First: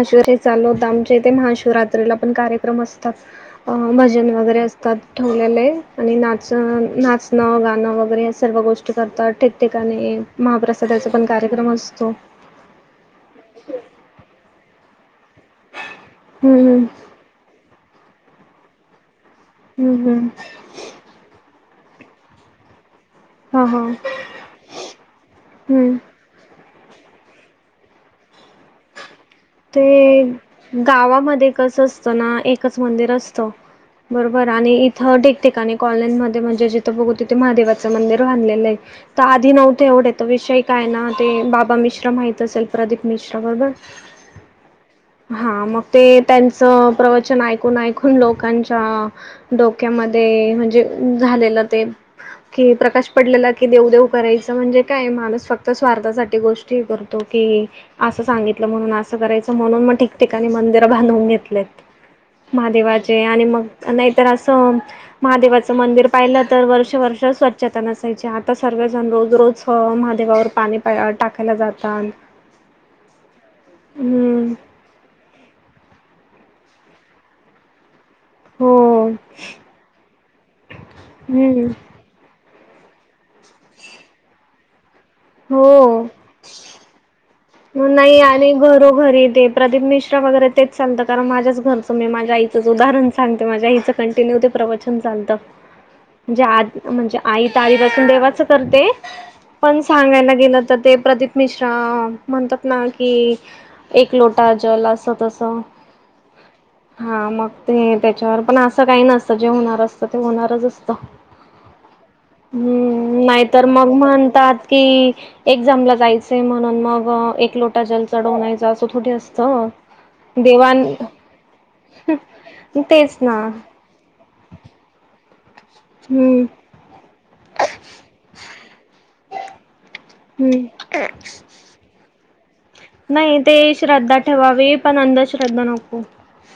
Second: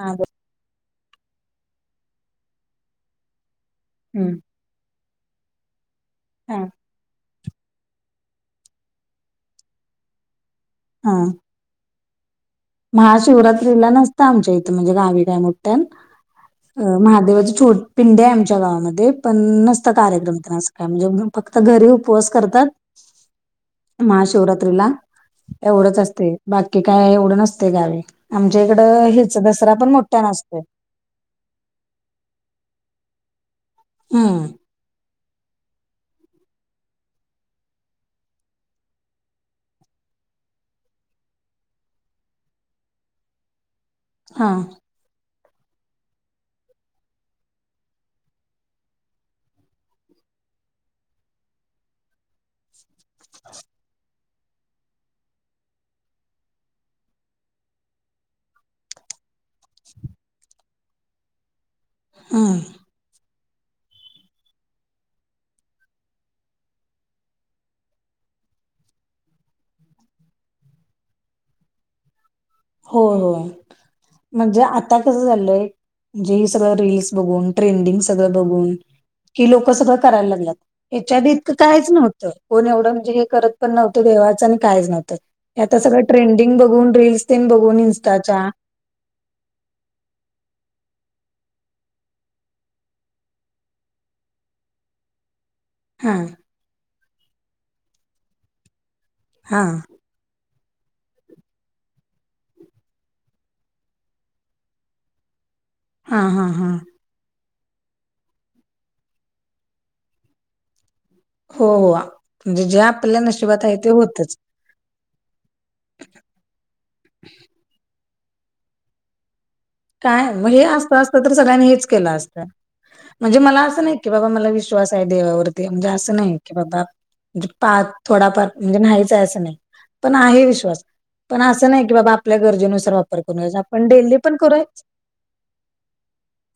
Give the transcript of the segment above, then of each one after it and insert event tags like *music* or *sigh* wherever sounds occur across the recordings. हा ब हे चालवत आमचे ते महाशिवरात्रीला पण कार्यक्रम असतात. अ भजन हम्म वगैरे असतात ठेवलेले आणि नाच हा नाच न गाणं वगैरे या सर्व गोष्टी करतात ठिकठिकाणी महाप्रसादाचा हा पण कार्यक्रम असतो. महाशिवरात्रीला नसतं आमच्या इथं म्हणजे गावी काय मोठ हम्म *unintelligible* हम्म अ महादेवाचे छोट पिंड आहे आमच्या गावामध्ये पण नसत हम्म हम्म कार्यक्रम काय म्हणजे फक्त घरी उपवास करतात. हा हा महाशिवरात्रीला हम्म. एवढंच असते बाकी काय एवढं नसत गावी आमच्या इकड हे ते गावामध्ये कस असतं ना एकच मंदिर असत हम्म बरोबर आणि थं ठिकठिकाणी कॉलेजमध्ये म्हणजे जिथं बघू तिथे महादेवाचं मंदिर बाधलेलं आहे. तर आधी नव्हते एवढे तर विषय काय ना ते बाबा मिश्रा माहित असेल प्रदीप मिश्रा बरोबर हा. हा मग ते त्यांचं प्रवचन ऐकून ऐकून लोकांच्या डोक्यामध्ये म्हणजे झालेलं ते कि प्रकाश पडलेला की देव- देव करायचं म्हणजे, काय माणूस फक्त स्वारथासाठी गोष्ट तो की अस सांगितल म्हणून असं करायच म्हणून मग ठिकठिकाणी मंदिर बांधून घेतलेत हम्म महादेवाचे आणि मग नाहीतर असं महादेवाचं मंदिर पाहिलं तर वर्ष- वर्ष स्वच्छता नसायची आता सर्वजण रोज- रोज महादेवावर पाणी पा टाकायला जातात. हो होय हं. म्हणजे आता कस झालंय म्हणजे सगळं रीलस बघून ट्रेंडिंग सगळं हो. बघून कि लोक सगळं करायला लागलेत याच्या आधी इतकं हं. काहीच नव्हत. कोण एवढं म्हणजे हे करत पण नव्हतं देवाचं म्हणजे आणि कायच नव्हतं आता सगळं हो. ट्रेंडिंग बघून रीलस देन बघून इन्स्टाच्या तो घरीे प्रदीप मिश्रा वगैरे तेच चालतं, कारण माझ्याच घरचं मी माझ्या आईचंच उदाहरण सांगते माझ्या आईचं कंटिन्यू ते प्रवचन चालतं. हा म्हणजे म्हणजे आई आधीपासून देवाच करते., हा पण सांगायला गेलं तर ते प्रदीप मिश्रा म्हणतात ना की एक लोटा जल असं- तसं हा- हा- हा हा मग ते त्याच्यावर पण असं काही नसतं, जे होणार असतं ते होणारच असतं हो- हो म्हणजे जे आपल्या हम्म नाहीतर नशिबात आहे ते मग होतच म्हणतात की एक्झामला जायच म्हणून मग व एक लोटा जल चढवण्यायचा असं थोडी असतं काय हे देवाण असतं असत तर सगळ्यांनी हेच केलं असतं तेच ना म्हणजे मला असं नाही कि बाबा मला विश्वास आहे देवावरती म्हणजे असं नाही हम्म की बाबा म्हणजे पाच थोडाफार म्हणजे नाहीच असं नाही. पण आहे हम विश्वास. पण असं नाही की बाबा आपल्या गरजें नाही ते श्रद्धा ठेवावी पण अंधश्रद्धा नको.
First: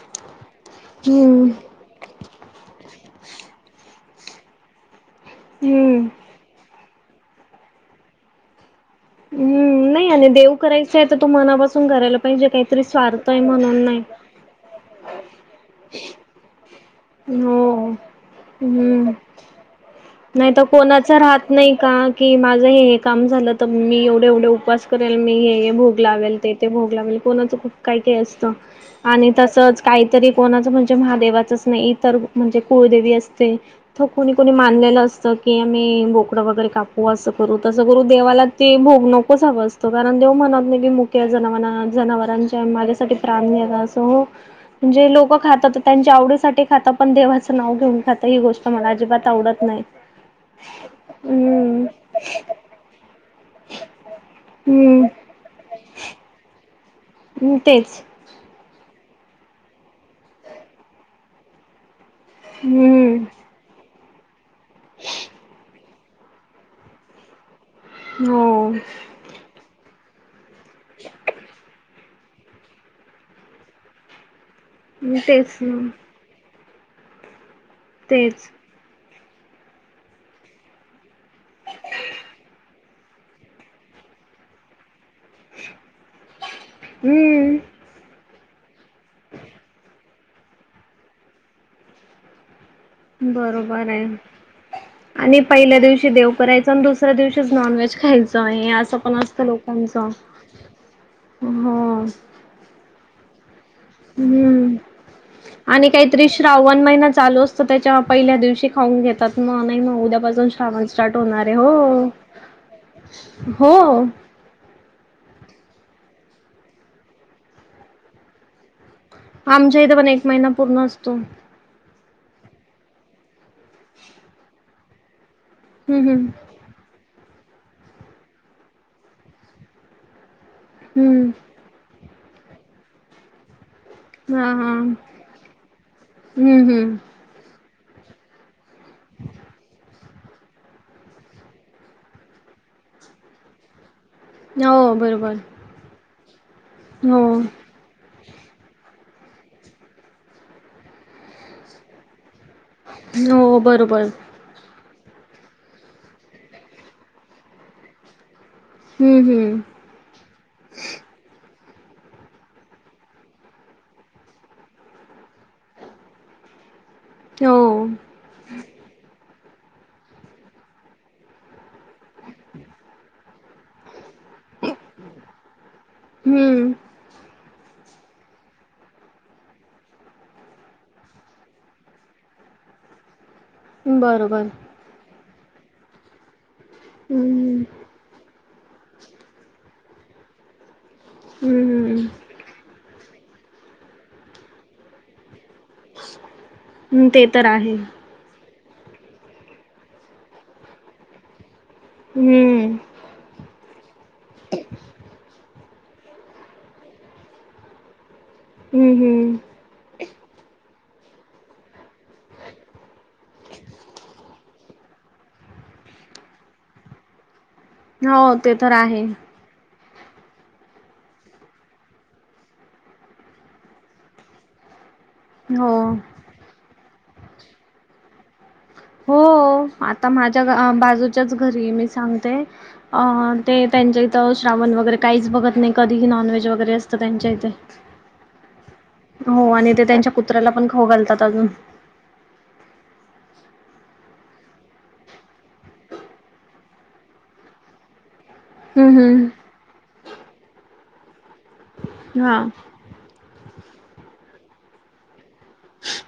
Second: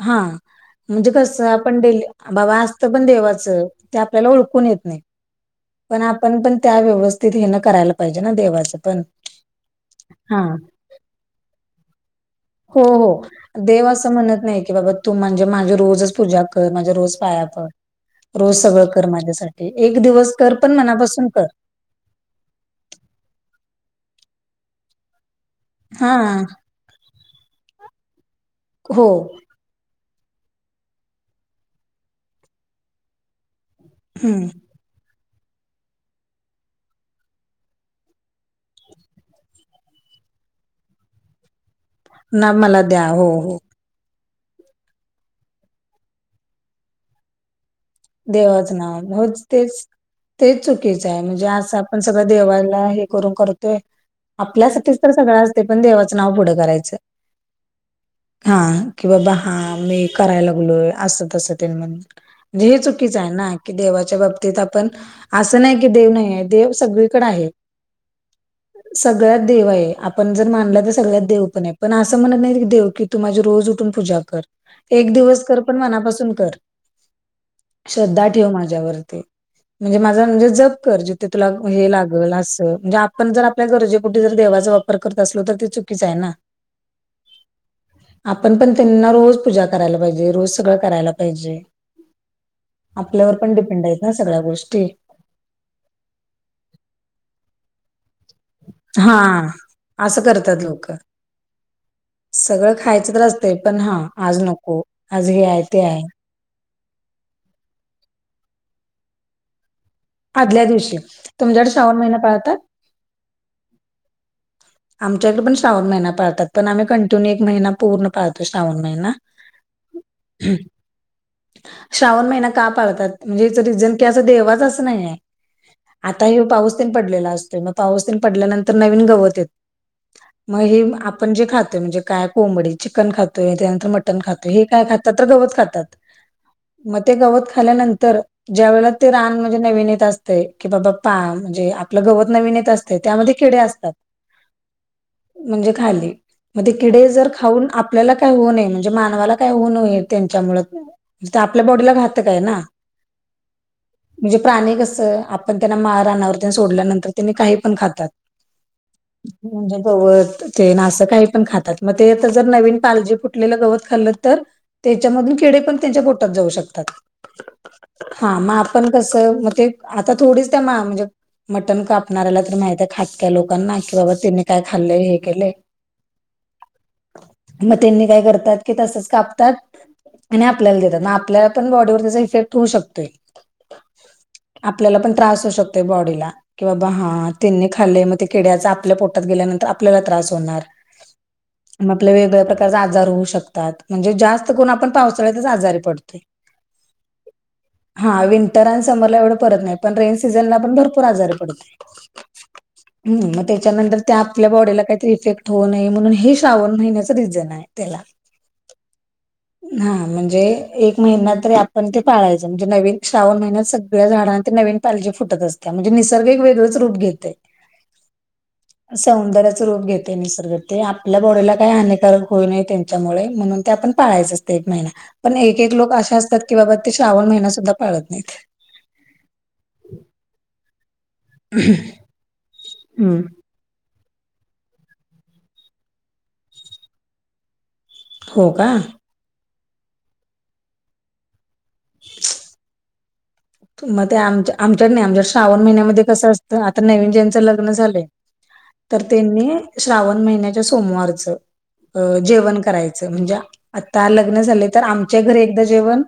हा म्हणजे कस हम्म आपण बाबा असतं पण देवाचं ते आपल्याला ओळखून येत नाही. पण हम्म. आपण पण त्या व्यवस्थित हे ना करायला पाहिजे ना देवाचं पण हम् नाही आणि हा देव करायचं आहे तर, तू मनापासून करायला पाहिजे काही हो -हो देव असं म्हणत नाही की बाबा तू म्हणजे माझे रोजच पूजा कर माझ्या रोज पायापड हो रोज सगळं कर हम्म. माझ्यासाठी एक दिवस नाही कर तर पण कोणाचं मनापासून कर. राहत नाही का की माझं हे हे काम झालं तर मी एवढे एवढे उपवास करेल मी हे भोग हा लावेल तेथे भोग लावेल कोणाचं खूप काही काय असतं हो आणि तसंच काहीतरी कोणाच म्हणजे महादेवाच नाही इतर म्हणजे कुळदेवी असते तर कोणी हम्म कोणी लं असत की आम्ही बोकडं वगैरे कापू असं करू तसं करू देवाला ते भोग नकोच हवं असतं. तो कारण देव म्हणत नाही की मुक्या जनाव ना जनावरांच्या मला द्या माझ्यासाठी हो प्राण हो आहे का असो म्हणजे लोकं खात तर त्यांच्या आवडीसाठी खातंत पण देवाचं नाव घेऊन खातात ही गोष्ट मला अजिबात आवडत नाही. ते चुकीचं आहे. म्हणजे असं हम्म आपण सगळं देवाला हे करून करतोय. आपल्यासाठीच तर हम्म सगळं असते पण देवाचं नाव पुढं करायचं. हम् तेच हा कि बाबा हा मी करायला लागलोय असत म्हणजे हे च हम्म नाही कि देवाच्या बाबतीत आपण असं नाही की देव नाही आहे देव सगळीकडे आहे. हो तर देव आहे आपण जर मानलं तर सगळ्यात देव आहे. असं म्हणतं नाहीं देवं की तूं माझी रोज उठूंन पूजा करं एक दिवसं तेच करं पणं ना मनांपासूंन करं. श्रद्धां तेच ठेवं माझ्यांवरती. म्हणजे माझां म्हणजे जंप करं जिथे तुलां हे लागलं असं म्हणजे आपणं जरं आपल्या गरजे कुंठे जरं देवाचं वापरं वापरं करतं असलो तरं ते चुकीचं आहे नां हम्म आपणं पणं त्यांना रोज पूजा करांयला पाहिजे रोजचं सगळं करांयला पाहिजे. आपल्यांवर पणं डिपेंड बरोबर आहे आहेतं नां सगळ्यां गोष्टी. आणि पहिल्या दिवशी देवं करायचं आणि दुसऱ्यां दिवशीच नॉनव्हेज खायचं. हे असं हा पणं असतं लोकांच असं करतात लोक हं. सगळं खायचं तरं असतंय पणं हां आंज नको आंज हे आहे ते आहे. श्रावणं महिना चालूं असतं त्यांच्या पहिल्या दिवशी खाऊंन घेतांत मंग नाहीं मंग उद्यां उद्यां पासुंन आदल्या श्रावणं दिवशी स्टार्ट होणारं आहे तुमच्याकडे श्रावण हो महिना पाळतात हो. आमच्यांकडे पणं श्रावणं महिना पाळतांत पणं आम्हीं कंटिन्यू एक महिना पूर्ण पाळतो श्रावणं महिना. आमच्या इथं पणं एक महिना पूर्ण असतो. श्रावणं महिना कां पाळतांत म्हणजे हेचं रिझन कि असं देवाचं नाहीये. हम्म हम्म आंता हे पाऊस तेन पडलेला असतोय मंग पाऊस तेन पडल्यानंतर नवीन गवतं येतं मंग हे हम्म आपणं जे खातोय म्हणजे कायं कोंबडी चिकन खातोय त्यांनंतर मटंन नं खातो हा हे हा कायं हम्म खातांत तरं गवतं खातांत हम्म मंग ते गवतं खांल्यानंतर ज्यां वेळे ते रांन म्हणजे नवीन येतं असते की बाबां पा म्हणजे आपलं गवतं नवीन येतं असतं त्यांमध्ये किडे असतांत. हो बरोबर. म्हणजे खांली मंग ते किडे हो, जरं खाऊंन आप आपल्यांला कायं होऊं नये म्हणजे मानवांला कायं होऊ नये त्यांच्यामु आपल्या बॉडीला घातंक आहे नां. हो बरोबर. म्हणजे प्राणी कसं आपणं त्यांना माळां रानांवरती सोडल्यानंतर त्यांनी कांहीं पणं खातांत. हं, *inaudible* *unintelligible* हं. गवतं ते नां असं कांहीं पणं खातांत मंग ते आं जरं नवीन पालजी फुटलेलं गवतं खाल्लं तरं त्यांच्यामधील किडे पणं त्यांच्या पोटातं जाऊं शकतांत. हो. हां मंग आपणं कसं मंग ते आंता थोडीचं त्यां मां म्हणजे मटंन कापणाऱ्यांला तरं माहितयं खांटक्या लोकांना की बाबां त्यांनी कायं खाल्लंय हे केले आहे हं. मंग त्यांनी कायं करतांत की तसंच कापतांत. आणि आपल्यांला देतांत मंग आपल्यांला पणं बॉडीवर त्यांचा इफेक्ट होऊं शकतोय. बरोबर. आपल्यांला पणं त्रांस होऊं शकतं तयं बॉडीला कि बाबां हं, हां हं. त्यांनी खांल्ल किड्यांचा आपल्या पोटांत गेल्यानंतर आपल्यांला त्रांस होणारं. हं, आपल्या वेगळ्यां प्रकारांच्या आजांर होऊं शकतांत म्हणजे जास्तं कोणं आपणं पावसाळ्यांतच आजांर हम्मं ते तरं आहेतं हां विंटर आणि समरलां एवढं परंत नाहीं पणं रेन सीझनला पणं भरंपूर आजारी पडतो. हम्मं. हं मंग त्यांच्यानंतर त्यां आपल्यां बॉडीला कांहीतरी इफेक्ट होऊं नये म्हणूंन हे श्रावणं महिन्यांचं रिझन आहे. तेलां हम्मं हम्मं. हां म्हणजे एक महिना तरी आपणं ते पाळायचं म्हणजे नवीन श्रावण महिन्यांत सगळ्यां झाडां ते नवीन पालजी फुटतं असतं म्हणजे निसर्ग एक वेगळंच रूपं घेतयं. हो ते तरं आहे सौंदर्याच रूप घेत. ते निसर्ग ते आपल्या बॉडीला काही हानिकारक होई नाही त्यांच्यामुळे म्हणून ते आपण पाळायचं असते एक महिना. पण एक हो. एक लोक अशे असतात की बाबा ते श्रावण महिना सुद्धा पाळत नाहीत. हो आता माझ्या ग बाजूच्याच घरी आहे मी सांगते अ. हम्म. ते त्यांच्या इथं श्रावण वगैरे काहीच बघत नाही कधीही नॉनव्हेज वगैरे असतं त्यांच्या इथे. हो का, हो आणि ते त्यांच्या कुत्र्याला पण खाऊ घालतात अजून. ह *inaudible* मग ते आम आमच्या नाही आमच्या श्रावण महिन्यामध्ये कसं असतं आता नवीन ज्यांचं लग्न झालंय. हं, तर हं. त्यांनी श्रावण महिन्याच्या सोमवारचं. अ हां. जेवण करायचं म्हणजे आता लग्न झाले तर आम ''--'' च्या घरी एकदा जेवण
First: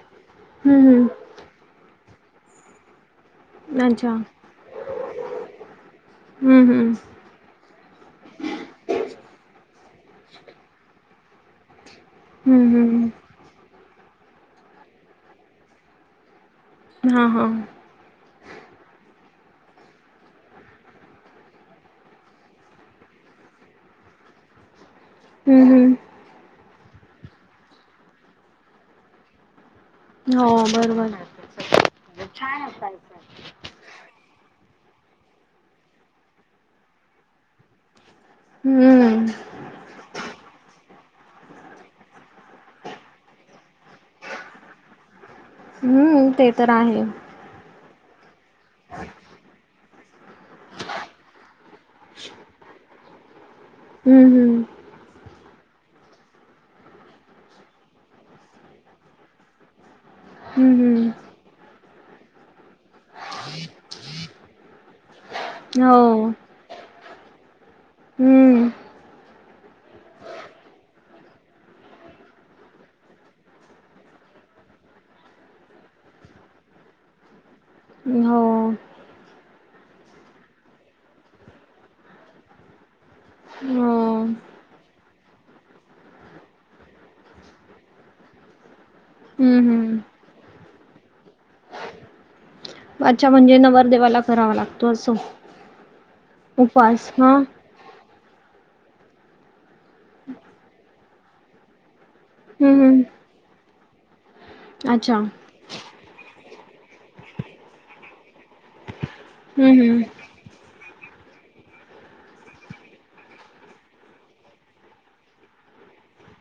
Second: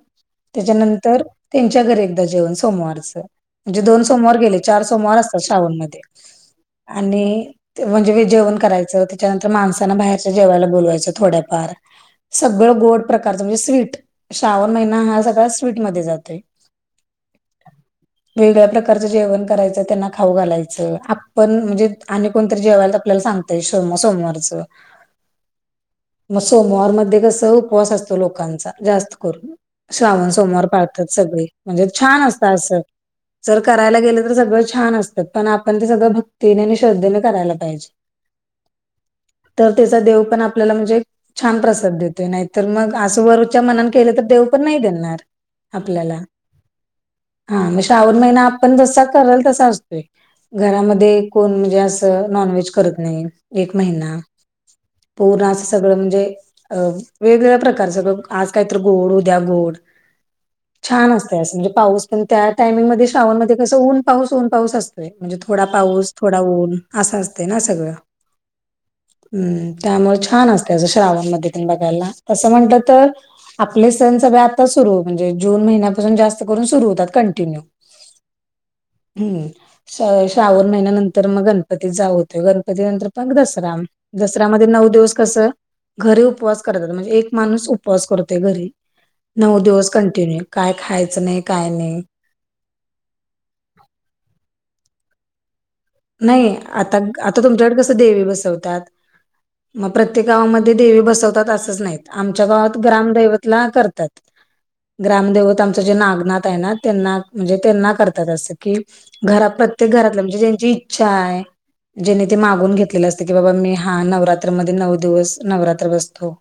हं, हं. त्याच्यानंतर त्यांच्या घर एकदा जेवण सोमवारचं. म्हणजे दोन अच्छा. सोमवार गेले चार सोमवार असतात श्रावण मध्ये हम्म हम्म. आणि. ते म्हणजे जेवण करायचं त्याच्यानंतर माणसाांना बाहेरच्या जेवायला बोलवायचं थोड्याफार. हम्म सगळं गोड हम्म. प्रकारचं म्हणजे स्वीट श्रावण महिना हा सगळा स्वीट मध्ये जातोय. हा हा, वेगळ्या प्रकारचं जेवण करायचं त्यांना खाऊ घालायचं आपण म्हणजे आणि कोणतरी जेवायला आपल्याला सांग ''--'' ते सोमा सोमवारचं. हम्म हम्म, मग सोमवार मध्ये कस उपवास असतो लोकांचा जास्त करून. श्रावण हो सोमवार पाळतात बरोबर. सगळे म्हणजे छान असतात असं. जर करायला गेलं तर सगळं छान असतात पण आपण ते सगळं भक्तीने आणि श्रद्धेने करायला पाहिजे. हम्म. तर त्याचा देव पण आपल्याला म्हणजे. छान प्रसाद देतो नाहीतर मग आस वरूच्या मनात केलं तर देऊ पण नाही देणार. आपल्याला हुम्म ते तर आहे. हा म श्रावण महिना आपण जसा कराल तसा असतोय. घरामध्ये कोण म्हणजे असं नॉनव्हेज करत नाही. एक महिना हम्म हम्म. पूर्ण असं सगळं म्हणजे. अ वेगवेगळ्या प्रकारचं आज काहीत गोड उद्या गोड. हम्म हम्म. छान असत अस म्हणजे पाऊस पण त्या टामिंगमध्ये. श्रावण मध्ये कसं ऊनपाऊसऊन पाऊस असतोय म्हणजे थोडा पाऊस हो. थोडा ऊन असा असत ना. सगळ हम्म. हु त्यामुळे छान असत श्रावमध्ये. बघायला तस म्हटलतर आपले सण सगळे आता सुरु म्हणजे जुन महिन्यात. अजून जास्त करून सुरू होतात कंटिन्यु. हो, हुम्म श्र श्रावण महिन्यानंतर मग गणपती चालु होतोय गणपती नंतर. मग दसरा हो. दसऱ्यामध्ये नऊ दिवस. कस घरी उपवास करत्यात म्हणजे एक माणूस उपवास करतोय घरी. नऊ हम्म दिवस हम्म. कंटिन्यू काय खायचं नाही काय नाही. अच्छा म्हणजे नवरदेवाला करावा लागतो असं. नई आता उपवास हां. आता तुमच्याकडे कसं देवी बसवतात. मग प्रत्येक गावामध्ये देवी बसवतात असंच नाहीत आमच्या गावात हम्म हम्म. ग्रामदैवतला करतात. अच्छा. ग्रामदेवत आमचं जे नागनाथ आहे ना त्यांना म्हणजे त्यांना करतात असत. कि घरात हम्म प्रत्येक हम्म. घरातलं म्हणजे ज्यांची इच्छा आहे. जेने ते मागून घेतलेले असते की बाबा मी हा नवरात्रमध्येध्ये नऊ दिवस नवरात्र बसतो.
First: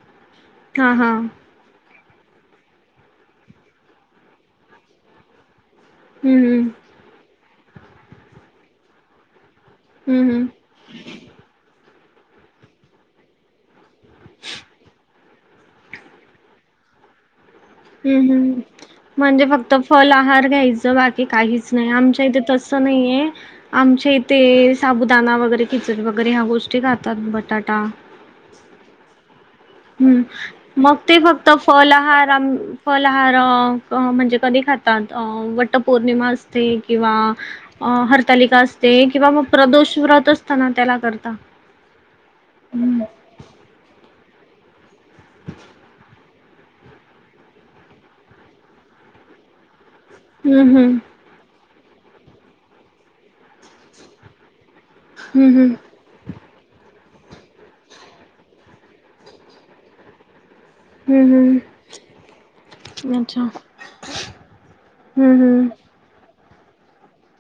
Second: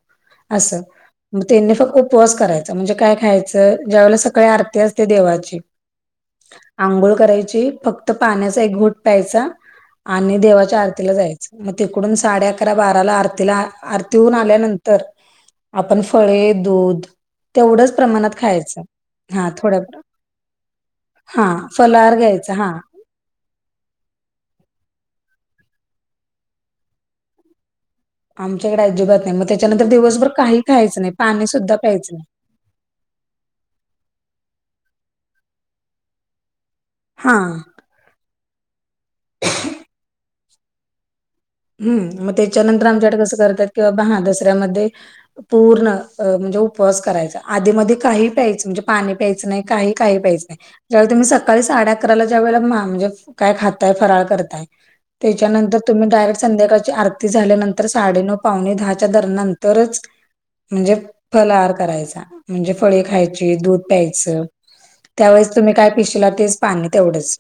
असं हां हां. म त्यांनी फक्त उपवास करायचा म्हणजे काय खायचं ज्यावेेळेला सकाळी आरती असते देवाची हुम्म आंघोळ करायची फक्त पाण्याचा एक घोट प्यायचा हम्म आणि हम्म. देवाच्या आरतीला जायचा मग तिकडून साडे अकरा बाराला आरतीला आरती होऊन आल्यानंतर आपण फळे दूध तेवढच हम्म प्रमाणात हम्म. खायचं म्हणजे हा फक्त थोड्या फल आहार घ्यायचं बाकी हा काहीच नाही फलाहार आमच्या इथे घ्यायचा हा तसं नाहीये आमच्या इथे साबुदाणा वगैरे खिचडी वगैरे ह्या गोष्टी खातात बटाटा आमच्याकडे अजिबात नाही मग ते हं, मग ते फक्त सुद्धा प्यायचं नाही फलआहार अं फलहार म्हणजे कधी खातात? वटपौर्णिमा असते किंवा हा अं हरतालिका असते किंवा मग प्रदोष व्रत असतं ना? त्याला करता. हुम् मग त्याच्यानंतर हम्म आमच्याकडे कसं करतात किं हा दसऱ्यामध्ये पूर्ण म्हणजे उपवास करायचा आधी मध्ये काही प्यायचं म्हणजे पाणी. प्यायचा नाही, काही-काही प्यायचं नाही हम्म ज्यावेळेस तुम्ही स सकाळी साडे अकराला जेवायला म्हा काय खाताय? फराळ करताय? हम्म हम्म त्याच्यानंतर तुम्ही डायरेक्ट संध्याकाळची आरती झाल्यानंतर साडेनऊ पावणे दहाच्या दर नंतरच म्हणजे हम्म फलहार करायचा. म्हणजे फळे हम्म अच्छा. खायची, दूध प्यायचं. हम्म त्यावेळेस हम्म तुम्ही काय पिशील तेच पाणी तेवढंच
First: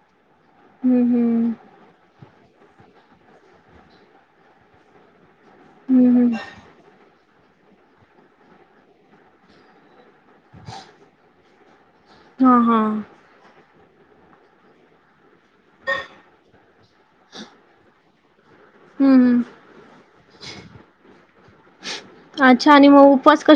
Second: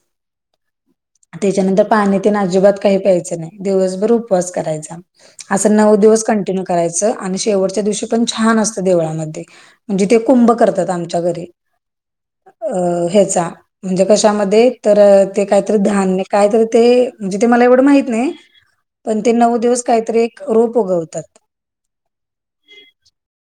हम्म हम्म त्याच्यानंतर पाणी अजिबात काही प्यायच नाही. दिवसभर उपवास करायचा असं नऊ दिवस हम्म कंटिन्यू करायचं आणि शेवटच्या दिवशी पण छान असतं देवळामध्ये. जिथे कुंभ करतात आमच्या घर हम्म हा हा. म्हणजे कशामध्ये तर ते काय तरी धान्य काय तरी ते म्हणजे ते मला एवढं माहित नाही. हं, पण ते हं. नऊ दिवस काहीतरी एक रोप उगवतात. हा छान आहे मग उपवास कस